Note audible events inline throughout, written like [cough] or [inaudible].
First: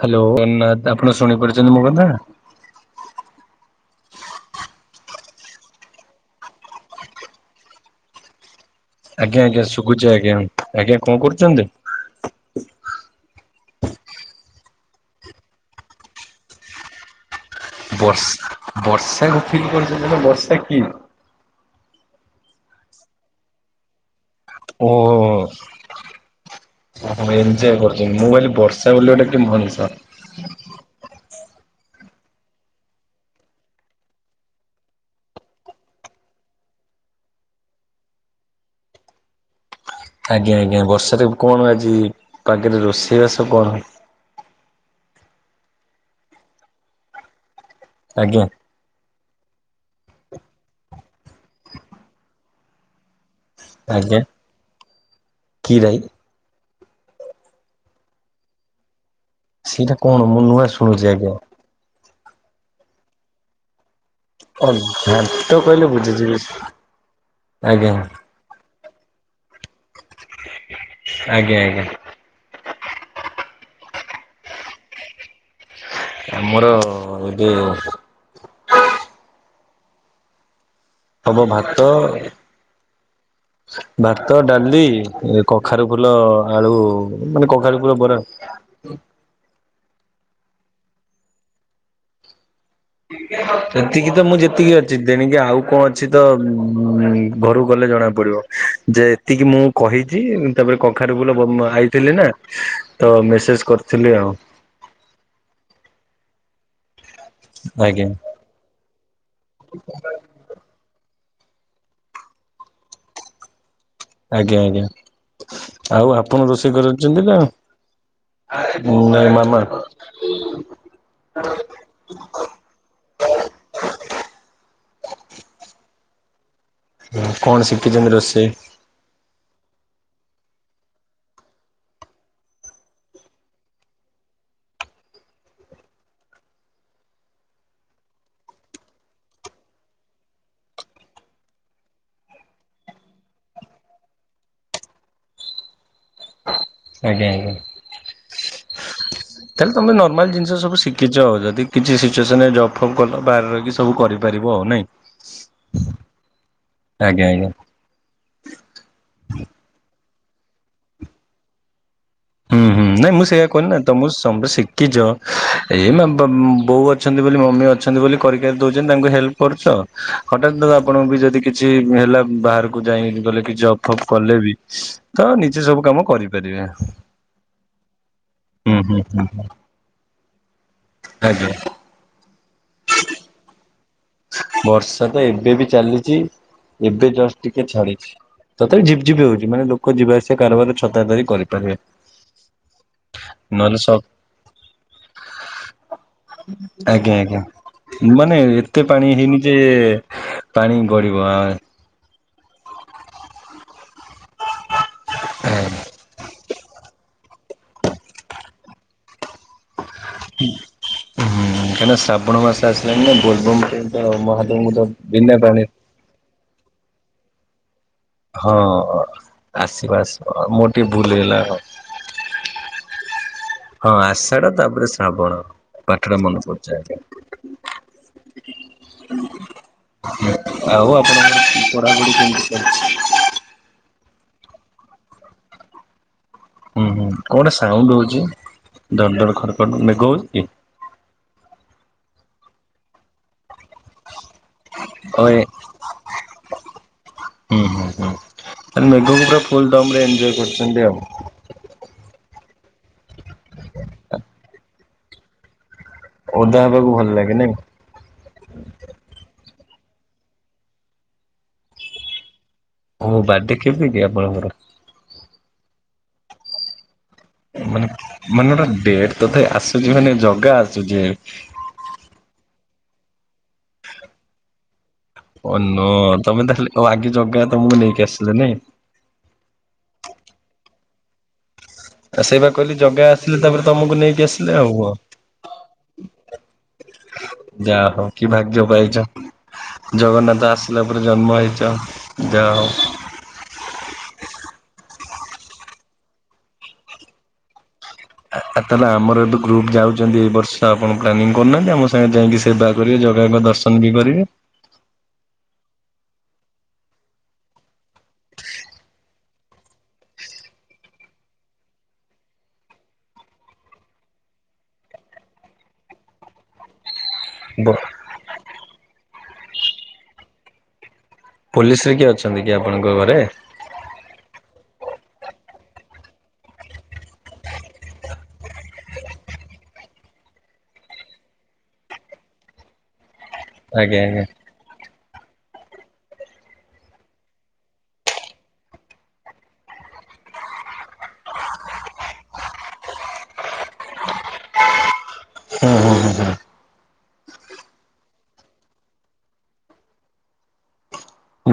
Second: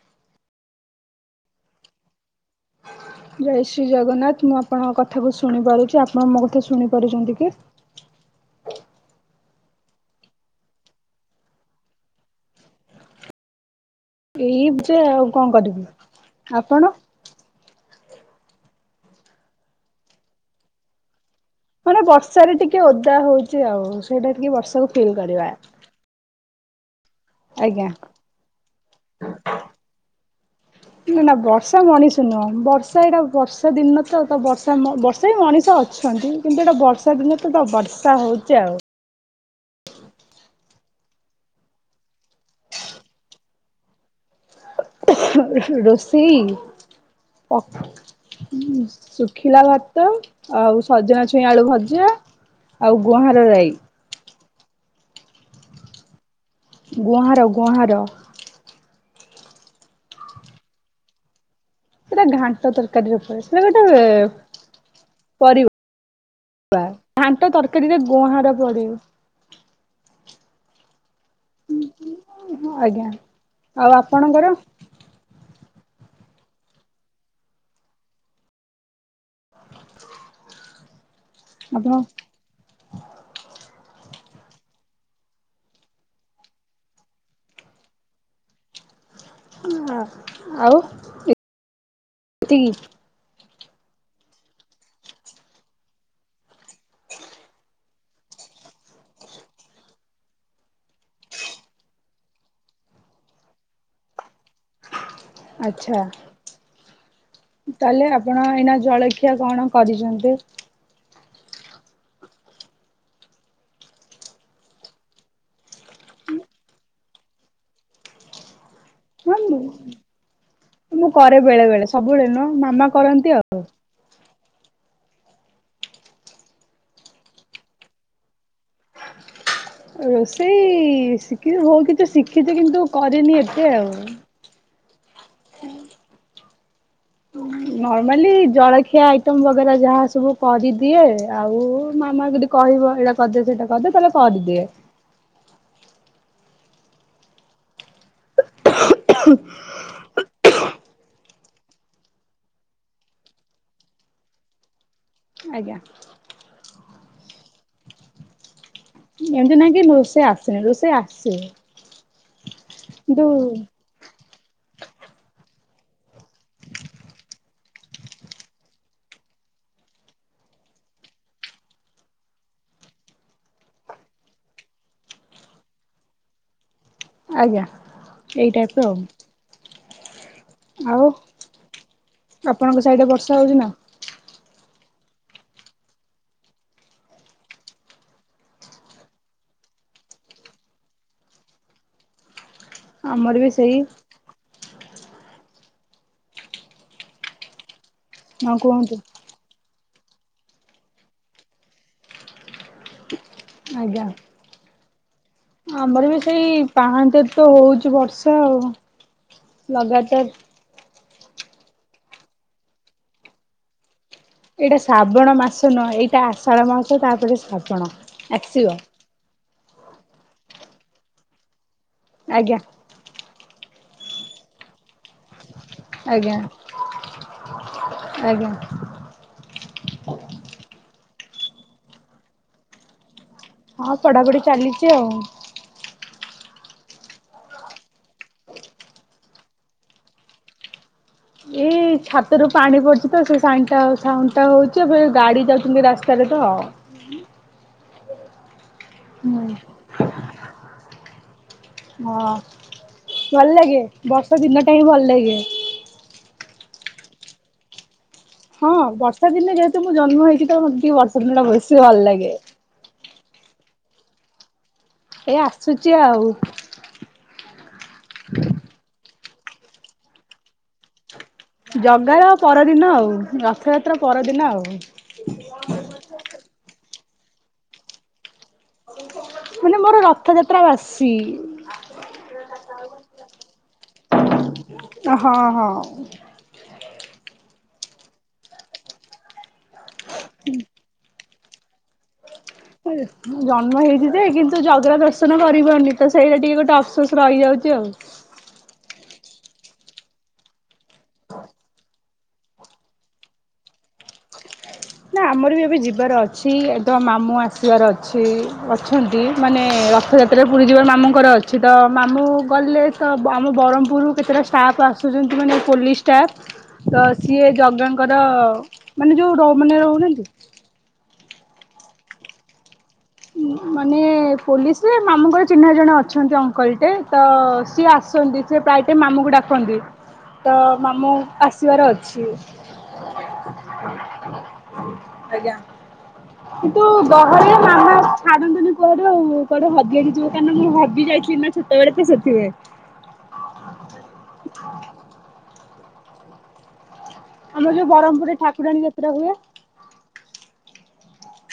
Hello [unintelligible] ଆପଣ ଶୁଣିପାରୁଚନ୍ତି ମୋ କଥା? ଜୟ ଶ୍ରୀ ଜଗନ୍ନାଥ ମୁଁ ଆପଣଙ୍କ କଥାକୁ ଶୁଣି ପାରୁଚି, ଆପଣ ମୋ କଥା ଶୁଣି ପାରୁଚନ୍ତି କି? ଆଜ୍ଞା ଆଜ୍ଞା ଶୁକୁଚି ଆଜ୍ଞା ଆଜ୍ଞା କଣ କରୁଚନ୍ତି। ଏଇ ଯା ଆଉ କଣ କରିବୁ ଆପଣ। ବର୍ଷ୍ ବର୍ଷାକୁ ଫିଲ୍ କରୁଚନ୍ତି [unintelligible] ବର୍ଷା କି ମାନେ ବର୍ଷାରେ ଟିକେ ଓଦା ହୋଉଚି ଆଉ ସେଇଟା ଟିକେ ବର୍ଷାକୁ ଫିଲ୍ କରିବା। ଓହୋ ଏଞ୍ଜୟ ଆଜ୍ଞା କରୁଚନ୍ତି ମୁଁ କଇଲି ବର୍ଷା ବୋଲି ଗୋଟେ କିଏ ମଣିଷ। ନା ନା ବର୍ଷା ମଣିଷ ନୁହଁ ବର୍ଷା ଏଇଟା ବର୍ଷା ଦିନ ତ ତ ବର୍ଷା ମ ବର୍ଷା ବି ମଣିଷ ଅ ଅଛନ୍ତି କିନ୍ତୁ ଏଟା ବର୍ଷା ଦିନ ତ ଏଟା ବର୍ଷା ହୋଉଚି ଆଉ। ଆଜ୍ଞା ଆଜ୍ଞା ବର୍ଷାରେ ବ୍ କଣ ଆଜି ପାଗରେ ରୋଷେଇ ବାସ କଣ ହ ହ ହ ରୋଷେଇ ପ ଆଜ୍ଞା ଉଁ ଶୁଖିଲା ଭାତ, ଆଉ ସଜନା ଛୁଇଁ ଆଳୁ ଭଜା, ଆଉ ଗୁଁହାର ରାଇ। ଆଜ୍ଞା କି ରାଇ? ଗୁଆହାର ଗୁହାଁର ସେଇଟା କଣ ମୁଁ ନୂଆଁ ଶୁଣୁଛି ଆଜ୍ଞା? ସେଇଟା ଘାଣ୍ଟ ତରକାରୀ ରେ ପରେ ସେଟା ଗୋଟେ ଓ ଘାଣ୍ଟ ପରିବା କହିଲେ ବୁଝିଯିବି। ଘାଣ୍ଟ ଆଜ୍ଞା ତରକାରୀରେ ଗୁଁହାର ପଡ଼ି। ଆଜ୍ଞା ଆଜ୍ଞା। ଆଜ୍ଞା ଆଉ ଆପଣଙ୍କର ଆମର ଏବେ ହବ ଭାତ ଆପଣ ଭାତ ଡାଲି କଖାରୁ ଫୁଲ ଆଳୁ ମାନେ କଖାରୁ ଫୁଲ ବରା ହଁ ଆଉ ଏ ତିକି ଏତିକି ତ ମୁଁ ଯେତିକି ଅଛି ତେଣିକି ଆଉ କଣ ଅଛି ତ ଉ ଘରକୁ ଗଲେ ଜଣା ପଡ଼ି। ଯେ ଏତିକି ମୁଁ କହିଛି ତାପରେ କଖାରୁ ଫୁଲ ଆଣିଥିଲି ନା ତ ମେସେଜ୍ କରିଥିଲି ଆଉ ଅଚ୍ଛା ଆଜ୍ଞା ତାହାଲେ ଆପ ପଣ ଏଇନା ଜଳଖିଆ କଣ କରିଚନ୍ତି? ଆଜ୍ଞା ଆଜ୍ଞା ଆଉ ଆପଣ ରୋଷେଇ କରୁଛନ୍ତି ନା? ହଁ ନାଇଁ ମୁଁ ମାମା? ମୁଁ କରେ ବେଳେ ବେଳେ ସବୁବେଳେ ନୁହଁ ମାମା କରନ୍ତି ଆଉ। ହ କଣ ଶିଖିଛନ୍ତି ରୋଷେଇ? ରୋଷେଇ ଶିଖଛି ହଉ କିଛି ଶିଖିଛି କିନ୍ତୁ କରିନି ଏତେ ଆଉ ହୁଁ। ନର୍ମାଲି ଜଳଖିଆ ଆଇଟମ୍ ବଗେରା ଯାହା ସବୁ କରିଦିଏ ଆଉ ମାମା କୁ କହିବ ଏଇଟା କରିଦେ ସେଇଟା କରିଦେ ତାହେଲେ କରିଦିଏ। ଆଜ୍ଞା ଆଜ୍ଞା। [inaudible] ତାହେଲେ ତମେ ନର୍ମାଲ ଜିନିଷ ସବୁ ଶିଖିଛ ଯଦ କିଛି ସିଚୁଏସନରେ ଜବ୍ ଫବ୍ କଲ ବାହାରେ ରହିକ ସବୁ କରିବ ପାରିବ ଆଉ ନାଇଁ? ଆଜ୍ଞା। ଆଜ୍ଞା ଆଜ୍ଞା। ଏମିତି ନାଇଁ କି ରୋଷେଇ ଆସିନି ରୋଷେଇ ଆସିବ। ହୁଁ ହୁ ନାଇଁ ମୁଁ ସେୟା କହିଲିନା। ତମ ସମ ଶିଖିଛ ଏଇ ମା ବାମ୍ ବୋଉ ଅଛନ୍ତି ବୋଲି ମମି ଅଛନ୍ତି ବୋଲି କରିକି ଦଉଛନ୍ତି ତାଙ୍କୁ ହେଲ୍ପ କରୁଛ ହଠାତ୍ ଆପଣଙ୍କୁ ବି ଯଦି କିଛି ହେଲା ବାହାରକୁ ଯାଇି ଗଲେ କିଛି ଜବ ଫବ କଲେ ବି ତମେ ନିଜେ ସବୁ କାମ କରିପାରିବେ। ଆଜ୍ଞା। ଏଇ ହୁଁ ଟାଇପର ଆଉ ହୁଁ ଆଉ ଆଜ୍ଞା। ଆପଣଙ୍କ ସାଇଡ ରେ ବର୍ଷା ହଉଛି ନା? ବର୍ଷା ତ ଏବେ ବି ଚାଲିଚି ଏବେ ଜଷ୍ଟ ଟିକେ ଛାଡ଼ିଛି। ତଥାପି ଝିପ୍ ଝିପ୍ ହଉଛି ମାନେ ଲୋକ ଯିବା ଆସିବା କାରବାର ଛତା ଧରି କରିପାରିବେ। ଆମର ବି ସେଇ ନହେଲେ ସ ଆଜ୍ଞା ଆଜ୍ଞା ମାନେ ହଁ କୁହନ୍ତୁ ପାଣି ହେଇନି ଯେ ପାଣି ଗଡ଼ିବ ଆ ଆଜ୍ଞା ଆ ଆମର ବି ସେଇ ପାହାନ୍ତାତ ହଉଛି ବର୍ଷା ଆଉ ଲଗାତାର ହୁଁ କାଇଁକିନା ଶ୍ରାବଣ ମାସ ଆସିଲାଣି ନା ବୋଲବମ ଟାଇମ୍ ରେ ମହା ଏଇଟା ଶ୍ରାବଣ ମାସ ନୁଅ ଏଇଟା ଆଷାଢ଼ ମାସ ତାପରେ ଶ୍ରାବଣ। ହଁ ଆସିବ ଆସିବ ଆସିବ ମୋର ଟିକେ ଭୁଲ ହେଇଗଲା। ଆଜ୍ଞା। ହଁ ଆଷାଡ ତାପରେ ଶ୍ରାବଣ। ପାଠ ଟା ମନେ ଆଜ୍ଞା ପଡ଼ିଯାଏ ତ। ଆଜ୍ଞା ଆଉ ଆପଣଙ୍କ ର ପଢା ପଢ଼ିଶକେମତି ଚାଲିଚି? ହଁ ପଡ଼ାପଡି ଚାଲିଚି ଆଉ। ହୁଁ, ହୁଁ କଣ ଗୋଟେ ସାଉଣ୍ଡ ହଉଛି? ଧଡ ଧଡ ଖଡ ଖଡ ମେଘ ହଉଛି କି? ଏଇ ଛାତରୁ ପାଣି ପଡିଚି ତ ସେଇ ପାଣି ଟା ସାଉଣ୍ଡ ଟା ହଉଛି। ଏବେ ଗାଡି ଯାଉଛନ୍ତି ରାସ୍ତାରେ ତ। ହଁ, ହଁ, ହଁ ତାନେ ମେଘକୁ ପୁରା ହୁଁ ଫୁଲ୍ ଦମ୍ ରେ ଏନଞ୍ଜୟ କରୁଛନ୍ତି ଆଉ। ହଁ ଭଲ ଲାଗେ, ବର୍ଷା ଦିନଟା ହିଁ ଭଲ ଲାଗେ। ଓଦା ହେବାକୁ ଭଲ ଲାଗେ ନାଇ? ହଁ ବର୍ଷା ଦିନେ ଯେହେତୁ ମୁଁ ଜନ୍ମ ହେଇଛି ତ ମୋତେ ଟିକେ ବର୍ଷା ଦିନ ଟା ବେଶୀ ଭଲ ଲାଗେ। ଓ ବାଡେ କେବେ କି ଆପଣଙ୍କର? ଏଇ ଆସୁଚି ଆଉ। ମାନେ ମାନେ ଗୋଟା ଡେଟ୍ ତ ଥାଏ। ଆସୁଚି ମାନେ ଜଗା ଆସୁଚି। ଜଗାର ପରଦିନ ଆଉ ରଥଯାତ୍ରା ପରଦିନ ଆଉ। ଓ ନୋ ତୋମେ ତାହେଲେ ଓ ଆଗେ ଜଗା ତୋମକୁ ନେଇକି ଆସିଲେ ନାଇଁ। ମାନେ ମୋର ରଥଯାତ୍ରା ବାସି। ଆଉ ସେଇ ବା କହିଲି ଜଗା ଆସିଲେ ତାପରେ ତୋମକୁ ନେଇକି ଆସିଲେ ଆଉ କଣ। ହଁ ହଁ। ଯା ହଉ କି ଭାଗ୍ୟ ପାଇଛ, ଜଗନ୍ନାଥ ଆସିଲା ପରେ ଜନ୍ମ ହେଇଛ ଯା ହଉ। ଏ ମୁଁ ଜନ୍ମ ହେଇଛି ଯେ କିନ୍ତୁ ଜଗା ଦର୍ଶନ କରିପାରୁନି ତ ସେଇଟା ଟିକେ ଗୋଟେ ଅପସୋସ୍ ରହିଯାଉଚି ଆଉ। ଆ [unintelligible] ଆମର ଏଠୁ ଗ୍ରୁପ୍ ଯାଉଚନ୍ତି ଏଇ ବର୍ଷ ଆପଣ ପ୍ଲାନିଂ କରୁନାହାନ୍ତି ଆମ ସାଙ୍ଗେ ଯାଇକି ସେବା କରିବେ, ଜଗାଙ୍କ ଦର୍ଶ ଶନ ବି କରିବେ। ନା ଆମର ବି ଏବେ ଯିବାର ଅଛି, ଏବେ ମାମୁଁ ଆସିବାର ଅଛି, ଅଛନ୍ତି, ମାନେ ରଥଯା ତ୍ରା ପୁରୀ ଯିବା ମାମୁଁଙ୍କର ଅଛି ତ ମାମୁଁ ଗଲେ ତ ବ-ଆମ ବରହ୍ମପୁରରୁ କେତେଟା ଷ୍ଟାଫ୍ ଆସୁ ସୁଚନ୍ତି ମାନେ ପୋଲିସ୍ ଷ୍ଟାପ୍ [inaudible] ତ ସିଏ ବ ଜଗା ଙ୍କ ର ମାନେ ଯୋଉ ଡ-ମାନେ ରହୁନାହାନ୍ତି। ପୋଲିସ୍ ରେ କିଏ ଅଛନ୍ତି କି ଆପଣଙ୍କ ଘରେ? ଉଁ, ମାନେ ପୋଲିସ୍ ରେ ମାମୁଁଙ୍କର ଚିହ୍ନା ଜଣେ ଅଛନ୍ତି ଅଙ୍କଲ୍ ଟେ ତ ସିଏ ଆସନ୍ତି। ସେ ପ୍ରାୟତ ମାମୁଁକୁ ଡାକନ୍ତି, ତ ମାମୁଁ ଆସିବାର ଅଛି। ଆଜ୍ଞା ଆଜ୍ଞା [inaudible] ଆଜ୍ଞା, କିନ୍ତୁ ଗହଳି ମାମା ଛାଡ଼ନ୍ତିନି କୁଆଡେ ଆଉ, କୁଆଡେ ହଜି ହଜି ଯିବ କାହିଁକି ନା ମୁଁ ହଜି ଯାଇଥିଲି ନା ଛୋଟବେଳେ ତ ସେଥିପାଇଁ। [inaudible] ହଁ, ହଁ, ହଁ, ହଁ। ଆମର ଯୋଉ ବରହ୍ମପୁରରେ ଠାକୁରାଣୀ ଯାତ୍ରା ହୁଏ।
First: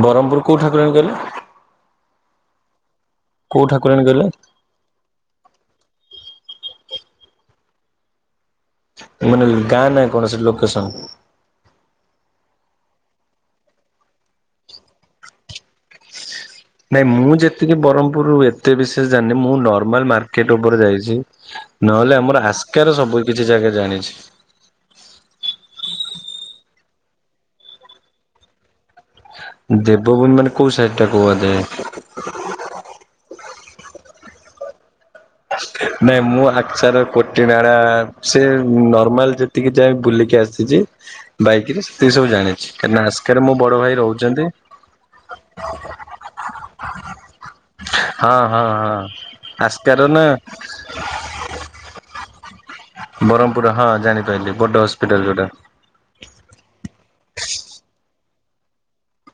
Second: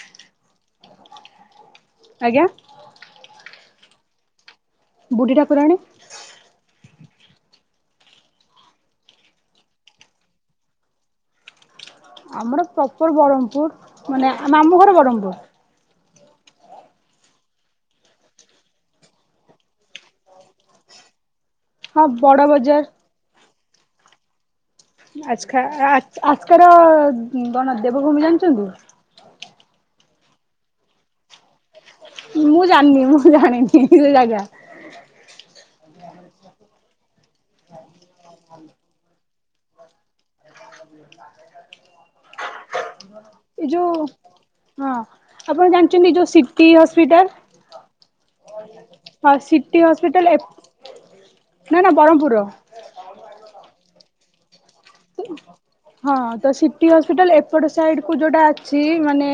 ବରହ୍ମପୁର କୋଉ ଠାକୁରାଣୀ କଇଲେ? ଆଜ୍ଞା। କୋଉ ଠାକୁରାଣୀ କଇଲେ? ବୁ଼ଢୀ ଠାକୁରାଣୀ। ମାନେ ଗାଁ ନାଁ କଣ ସେ ଲୋକେସନ୍? ଆମର ପ୍ରପର୍ ବରହ୍ମପୁର ମାନେ ଆ, ମାମୁଁ ଘର ବରହ୍ମପୁର। ନାଇଁ ମୁଁ ଯେତିକି ବରହ୍ମପୁରରୁୁ ଏତେ ବିଶେଷ ଜାଣିନି। ମୁଁ ନର୍ମାଲ୍ ମାର୍କେଟ୍ ଉପରେ ଯାଇଛି। ହଁ ନହେଲେ ବଡ ଆମର ବଜାର ଆସ୍କା ର ସବୁ କିଛି ଜାଗା ଜାଣିଛି। ଆସଖା ଆ, ଆସ୍କାର ଉଁ, ଜଣ ଦେବଭୂମି ଜାଣିଛନ୍ତି? ଦେବଭୂମି ମାନେ କୋଉ ସାଇଟ୍ ଟା କୁହାଯାଏ। ମୁଁ ଜାଣିନି, ମୁଁ ଜାଣିନି ସେ ଜାଗା। ନାଇଁ ମୁଁ ଆକ୍ଛାର କୋଟି ନାଡ଼ା ସେ ନର୍ମାଲ୍ ଯେ ତିକି ଯାଏ ବୁଲିକି ଆସ ସିଚି, ବାଇକ୍ ରେ ସେ ସବୁ ଜାଣିଛି। କାହିଁକି ନା ଆସ୍କାରେ ମୋ ଏ ବଡ ଯୋଉ ଭାଇ ରହୁଚନ୍ତି। ହଁ ଆପଣ ଜାଣିଛନ୍ତି ଯୋଉ ସିଟି ହସ୍ପିଟାଲ। ହଁ ହଁ ହଁ। ହ ସିଟି ଆସ୍କାର ନା ହସ୍ପିଟାଲ ଏପ ନା ନା ବରହ୍ମପୁର ର। ବରହ୍ମପୁର ହଁ ଜାଣିପାରିଲି ବଡ ହସ୍ପିଟାଲ ଯୋଉଟା। ହଁ ତ ସିଟି ହସ୍ପିଟାଲ ଏପଟ ସାଇଡ କୁ ଯୋଉଟା ଅଛି। ମାନେ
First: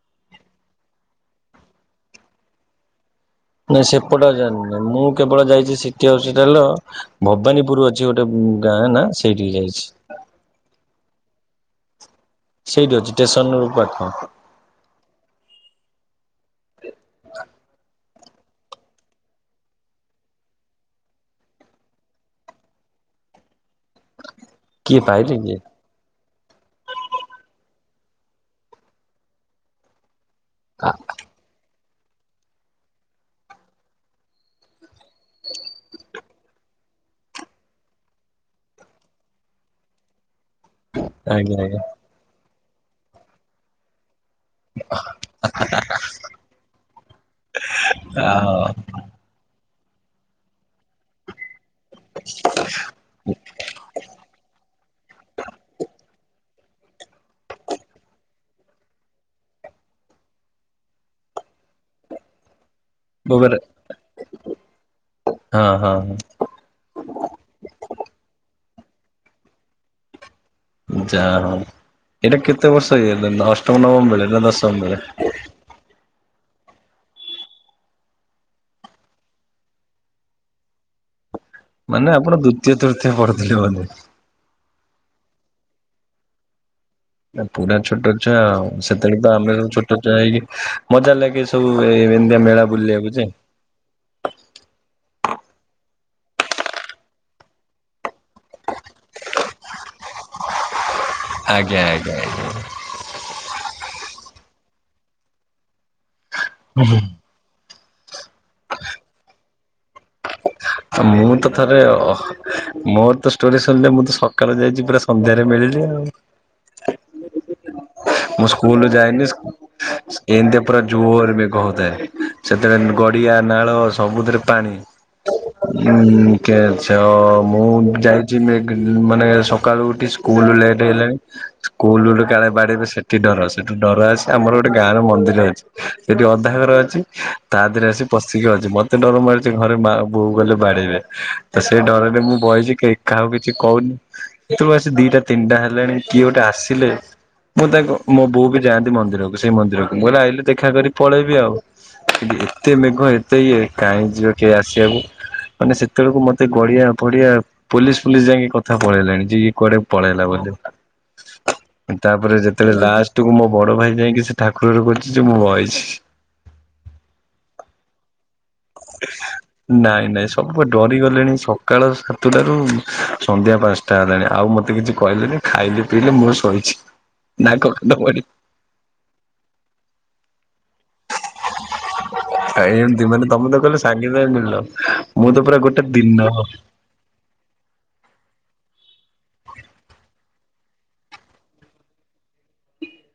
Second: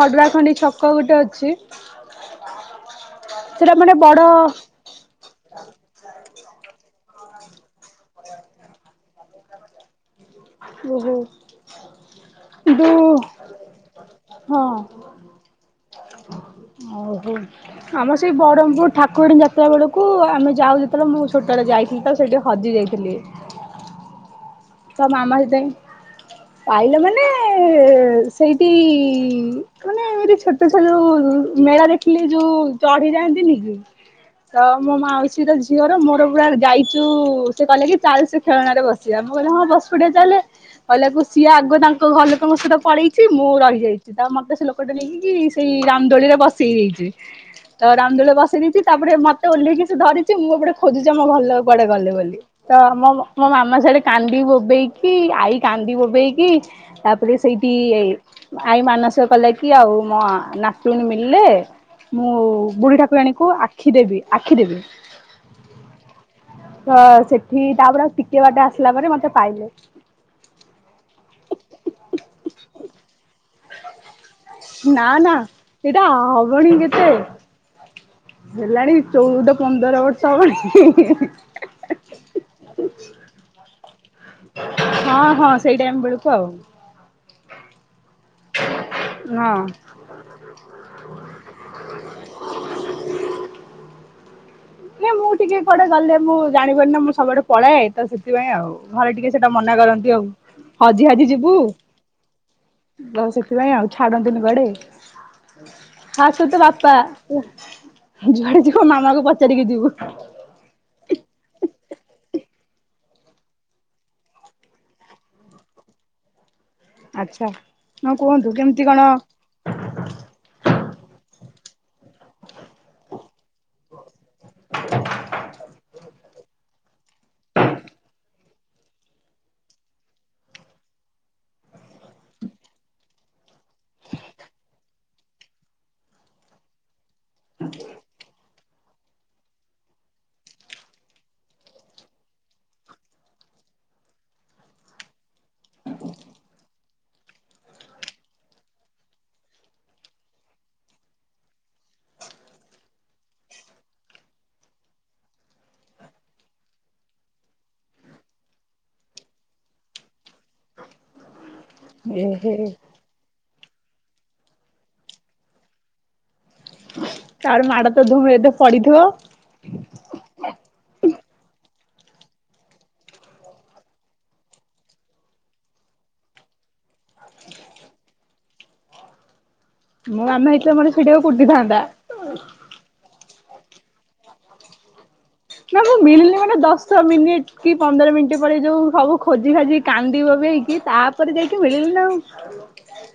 ହଡରା ଖଣ୍ଡି ଛ କ ଗୋଟେ ଅଛି। [inaudible] ସେଟା ନାଇଁ ମାନେ ସେପଟେ ବଡ ଏରିଆ ନୁହଁ, ମୁଁ କେବଳ ଯାଇଛି ସିଟି ହସ୍ପିଟାଲର ଭବାନୀପୁର ଅଛି ଗୋଟେ ଗାଁ ନା ସେଇଠିକି ଯାଇଛି। ଓ ହୋ। ସେଇଠି ଅଛି ଷ୍ଟେସନରୁ ପାଖ। ହଁ। ଓହୋ ଆମ ସେଇ ବରହ୍ମପୁର ଠାକୁରାଣୀ ଯାତ୍ରା ବେଳକୁ ଆମେ ଯାଉ। ଯେତେବେଳେ ମୁଁ ଛୋଟ ବେଳେ ଯାଇଥିଲି ତ ସେଇଠି ହଜି ଯାଇଥିଲି। କିଏ ତ ପାଇଲେ ମାମା କିଏ ସେଥିପାଇଁ ପାଇଲ ମାନେ ସେଇଠି ମାନେ ରି ଛୋଟ ଛୁଆ ଯୋଉ ମେଳା ଦେଖିଲେ ଯୋଉ ଚଢି ଯାଆନ୍ତିନି କି? ତ ମୋ ମାଉସୀ ର ଝିଅର ମୋର ପୁରା ଯାଇଛୁ। ସେ କହିଲା କି ଚାଲ ସେ ଖେଳଣାରେ ବସିବା। ମୁଁ କହିଲି ହଁ ବସି ପଡିଆ ଚାଲେ, କହିଲାକୁ ସିଏ ଆଜ୍ଞା ଆଗ ଆଜ୍ଞା ତାଙ୍କ ଘର ଲୋକଙ୍କ ସହିତ ପଳେଇଛି, ମୁଁ ରହିଯାଇଛି ତା ମତେ ସେ ଲୋକଟେ ନେଇକି ସେଇ ରାମଦୋଳିରେ ବସେଇ ଦେଇଛି। ତ ରାମଦୋଳି ବସେଇ ହଁ ଦେଇଛି ତାପରେ ମତେ ଓହ୍ଲେଇକି ସେ ଧରିଛି। ମୁଁ ଏପଟେ ଖୋଜୁଛି ଆମ ଘର ଲୋକ କୁଆଡେ ଗଲେ। ବୋଲି ତ ମୋ ମାମା ସିଆଡ଼େ କାନ୍ଦି ବୋବେଇକି ଆଈ କାନ୍ଦି ବୋବେଇକି ତାପରେ ସେଇଠି ଆଈ ମାନସିକ କଲା କି ଆଉ ମୋ ନାତୁଣୀ ମିଳିଲେ, ମୁଁ ବୁଢୀଠା ଠାକୁରାଣୀଙ୍କୁ ହଁ ଆଖି ଦେବି ଆଖି ଦେବି। ହଁ ତ ସେଠି ତାପରେ ଆଉ ଟିକେ ବାଟେ ଆସିଲା ପରେ ମତେ ପାଇଲେ। ଯାହଉ ଏଇଟା କେତେ ବର୍ଷ ହେଇଗଲା ଅଷ୍ଟମ ନବମ ବେଳେ ନା ଦଶମ ବେଳେ। ସେଇଟା ହବଣି କେତେ ହେଲାଣି ଚୋଉଦ ପନ୍ଦର ବର୍ଷ ହବଣି। ମାନେ ଆପଣ ଦ୍ୱିତୀୟ ତୃତୀୟ ପଢ଼ୁଥିଲେ ବୋଧେ। ହଁ ହଁ ସେଇ ଟାଇମ ବେଳକୁ ଆଉ। ଆ ପୁରା ଛୋଟ ଛୁଆ ଆଉ ସେତେବେଳେ ତ ଆମେ ହଁ। ଛୋ ଛୋଟ ହେଇକି ମଜା ଲାଗେ ସବୁ ଏମିତିଆ ମେଳା ବୁଲିବାକୁ ଯେ। ଏ ମୁଁ ଟିକେ କୁଆଡେ ଗଲେ ମୁଁ ଜାଣିପାରେନା ମୁଁ ସବୁଆଡ଼େ ପଳାଏ ତ ସେଥିପାଇଁ ଆଉ। ଘରେ ଟିକେ ସେଟା ମନେ କରନ୍ତି ଆଉ। ହଜି ହାଜି ଜି ଆଜ୍ଞା ଆଜ୍ଞା ଆଜ୍ଞା। ତ ସେଥିପାଇଁ ଆଉ ଛାଡନ୍ତିନି କୁଆଡେ଼ ଖାସ୍ ସହିତ ବାପା। ହେଲା ଯୁଆଡେ ଯିବ ମାମା କୁ ପଚାରିକି ଯିବୁ। ଆ ମୁଁ ତ ଥରେ ମୋର ତ ଷ୍ଟୋରି ଶୁଣିଲେ, ମୁଁ ତ ସକାଳୁ ଯାଇଛି ପୁରା ସନ୍ଧ୍ୟାରେ ମିଳିଲି ଆଉ। ଆଚ୍ଛା ହଁ କୁହନ୍ତୁ ମୁଁ କେମିତି ସ୍କୁଲ କଣ ଯାଏନି ସ୍କୁ ଏନ୍ତିଆ ପୁରା ଜୋରେ ମେଘ ହଉଥାଏ। ସେତେବେଳେ ଗଡ଼ିଆ ନାଳ ସବୁଥିରେ ପାଣି। ଉଁ କେ ଛ ମୁଁ ଯାଇଛି ମେଗ୍ ମାନେ ସକାଳୁ ଉଠି ସ୍କୁ କୁଲୁ ଲେଟ୍ ହେଇଗଲାଣି। ସ୍କୁଲ ରୁ କାଳେ ବାଡେଇବେ ସେଠି ଡର ସେଠୁ ଡର ଆସି ଆମର ଗୋଟେ ଗାଁ ର ମନ୍ଦିର ଅଛି। ସେଠି ଅଧା ଘର ଅଛି ତା ଦେହରେ ଆସି ପଶିକି ଅଛି ମତେ ଡର ମାରୁଛି ଘରେ ମା ବୋଉ ଗଲେ ବାଡେଇବେ ତ ସେ ଡରରେ ମୁଁ ବଇଚି କେହି କାହାକୁ କିଛି କହୁନି। ତୁ ଆସି ଦିଟା ତିନିଟା ହେଲାଣି କିଏ ଗୋଟେ ଆସିଲେ। ମୁଁ ତାକୁ ମୋ ବୋଉ ବି ଯାଆନ୍ତି ମନ୍ଦିରକୁ ସେଇ ମନ୍ଦିରକୁ ମୁଁ ଆଇଲେ ଦେଖାକରି ପଳେଇବି ଆଉ। ଏତେ ମେଘ ଏତେ ଇଏ କାହିଁ ଯିବ କେହି ଆସିବାକୁ। ମାନେ ସେତେବେଳକୁ ମତେ ଗଡିଆ ଫଡିଆ ପୋଲିସ ଫୁଲିସ୍ ଯାଇଁକି କଥା ପଳେଇଲାଣୀ ଜିଏ କୁଆଡେ ପଳେଇଲା ବୋଧେ। ଏ ତାପରେ ହେ ଯେତେବେଳେ ଲାଷ୍ଟକୁୁ ମୋ ବଡ ଭାଇ ଯାଇଙ୍କି ସେ ଠାକୁରଘରେ ଖୋଜିଚି ମୁଁ ବଇଚି। ତା ହେଲେ ମାଡ଼ ତ ଧୁମ ହେଇଥିବ। [inaudible] ନାଇଁ ନାଇଁ ସବୁ ପା ଡରି ଗଲେଣି ସକାଳ ସାତଟାରୁ ସନ୍ଧ୍ୟା ପାଆଁସ୍ ଟା। ନାଇଁ ନାଇଁ ଆଉ ମତେ କିଛି କହିଲେନି ଖାଇଲି ପିଇଲି ମୁଁ ଶୋଇଛି [unintelligible] ମୋ ମାମା ହେଇଥିଲେ ମାତେ ସେଇଡେ କୁଟି ଥାନ୍ତା। ଏମତି ମାନେ ତମେ ତ କହିଲ ସାଙ୍ଗେ ସାଙ୍ଗେ ମିଳିଲ ମୁଁ ତ ପୁରା ନା ଗୋଟେ ମୁଁ ଦିନ ମିଳିଲି ମାନେ ଦସ୍ ଦଶ ମିନିଟ୍ କି ପନ୍ଦର ମିନିଟ୍ ପରେ ଯୋଉ ସବୁ ଖୋଜି ଖାଜି କି କାନ୍ଦି ବୋବେଇକି ତା ପରେ ଯାଇକି ମିଳିଲି ନାଆଉ। [unintelligible]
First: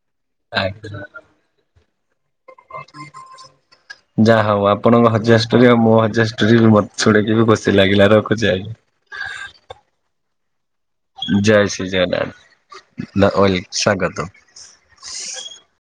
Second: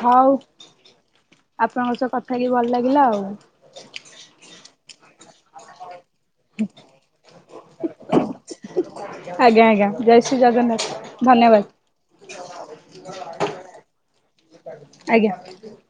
ହଉ। ଆଜ୍ଞା ‌ ଆପଣଙ୍କ ସହ କଥା ହେଇକି ଭଲ ଲାଗିଲା ଆଉ। ଯାହା ହଉ ଆପଣଙ୍କ ହଜିବା ଷ୍ଟୋରି ଆଉ ମୋ ହଜିବା ଷ୍ଟୋ। ଷ୍ଟୋରି ମୋତେ ଶୁଣିଲି ବି ଖୁସି ଲାଗିଲା ରଖୁଛି ଆଜ୍ଞା। ଆଜ୍ଞା ଆଜ୍ଞା ଜୟଶ୍ରୀ ଜଗନ୍ନାଥ। ଧନ୍ୟବାଦ ଜୟ ଶ୍ରୀଜଗନ୍ନାଥ ନା ଅଏଲ ସ୍ଵାଗତମ୍। ଆଜ୍ଞା।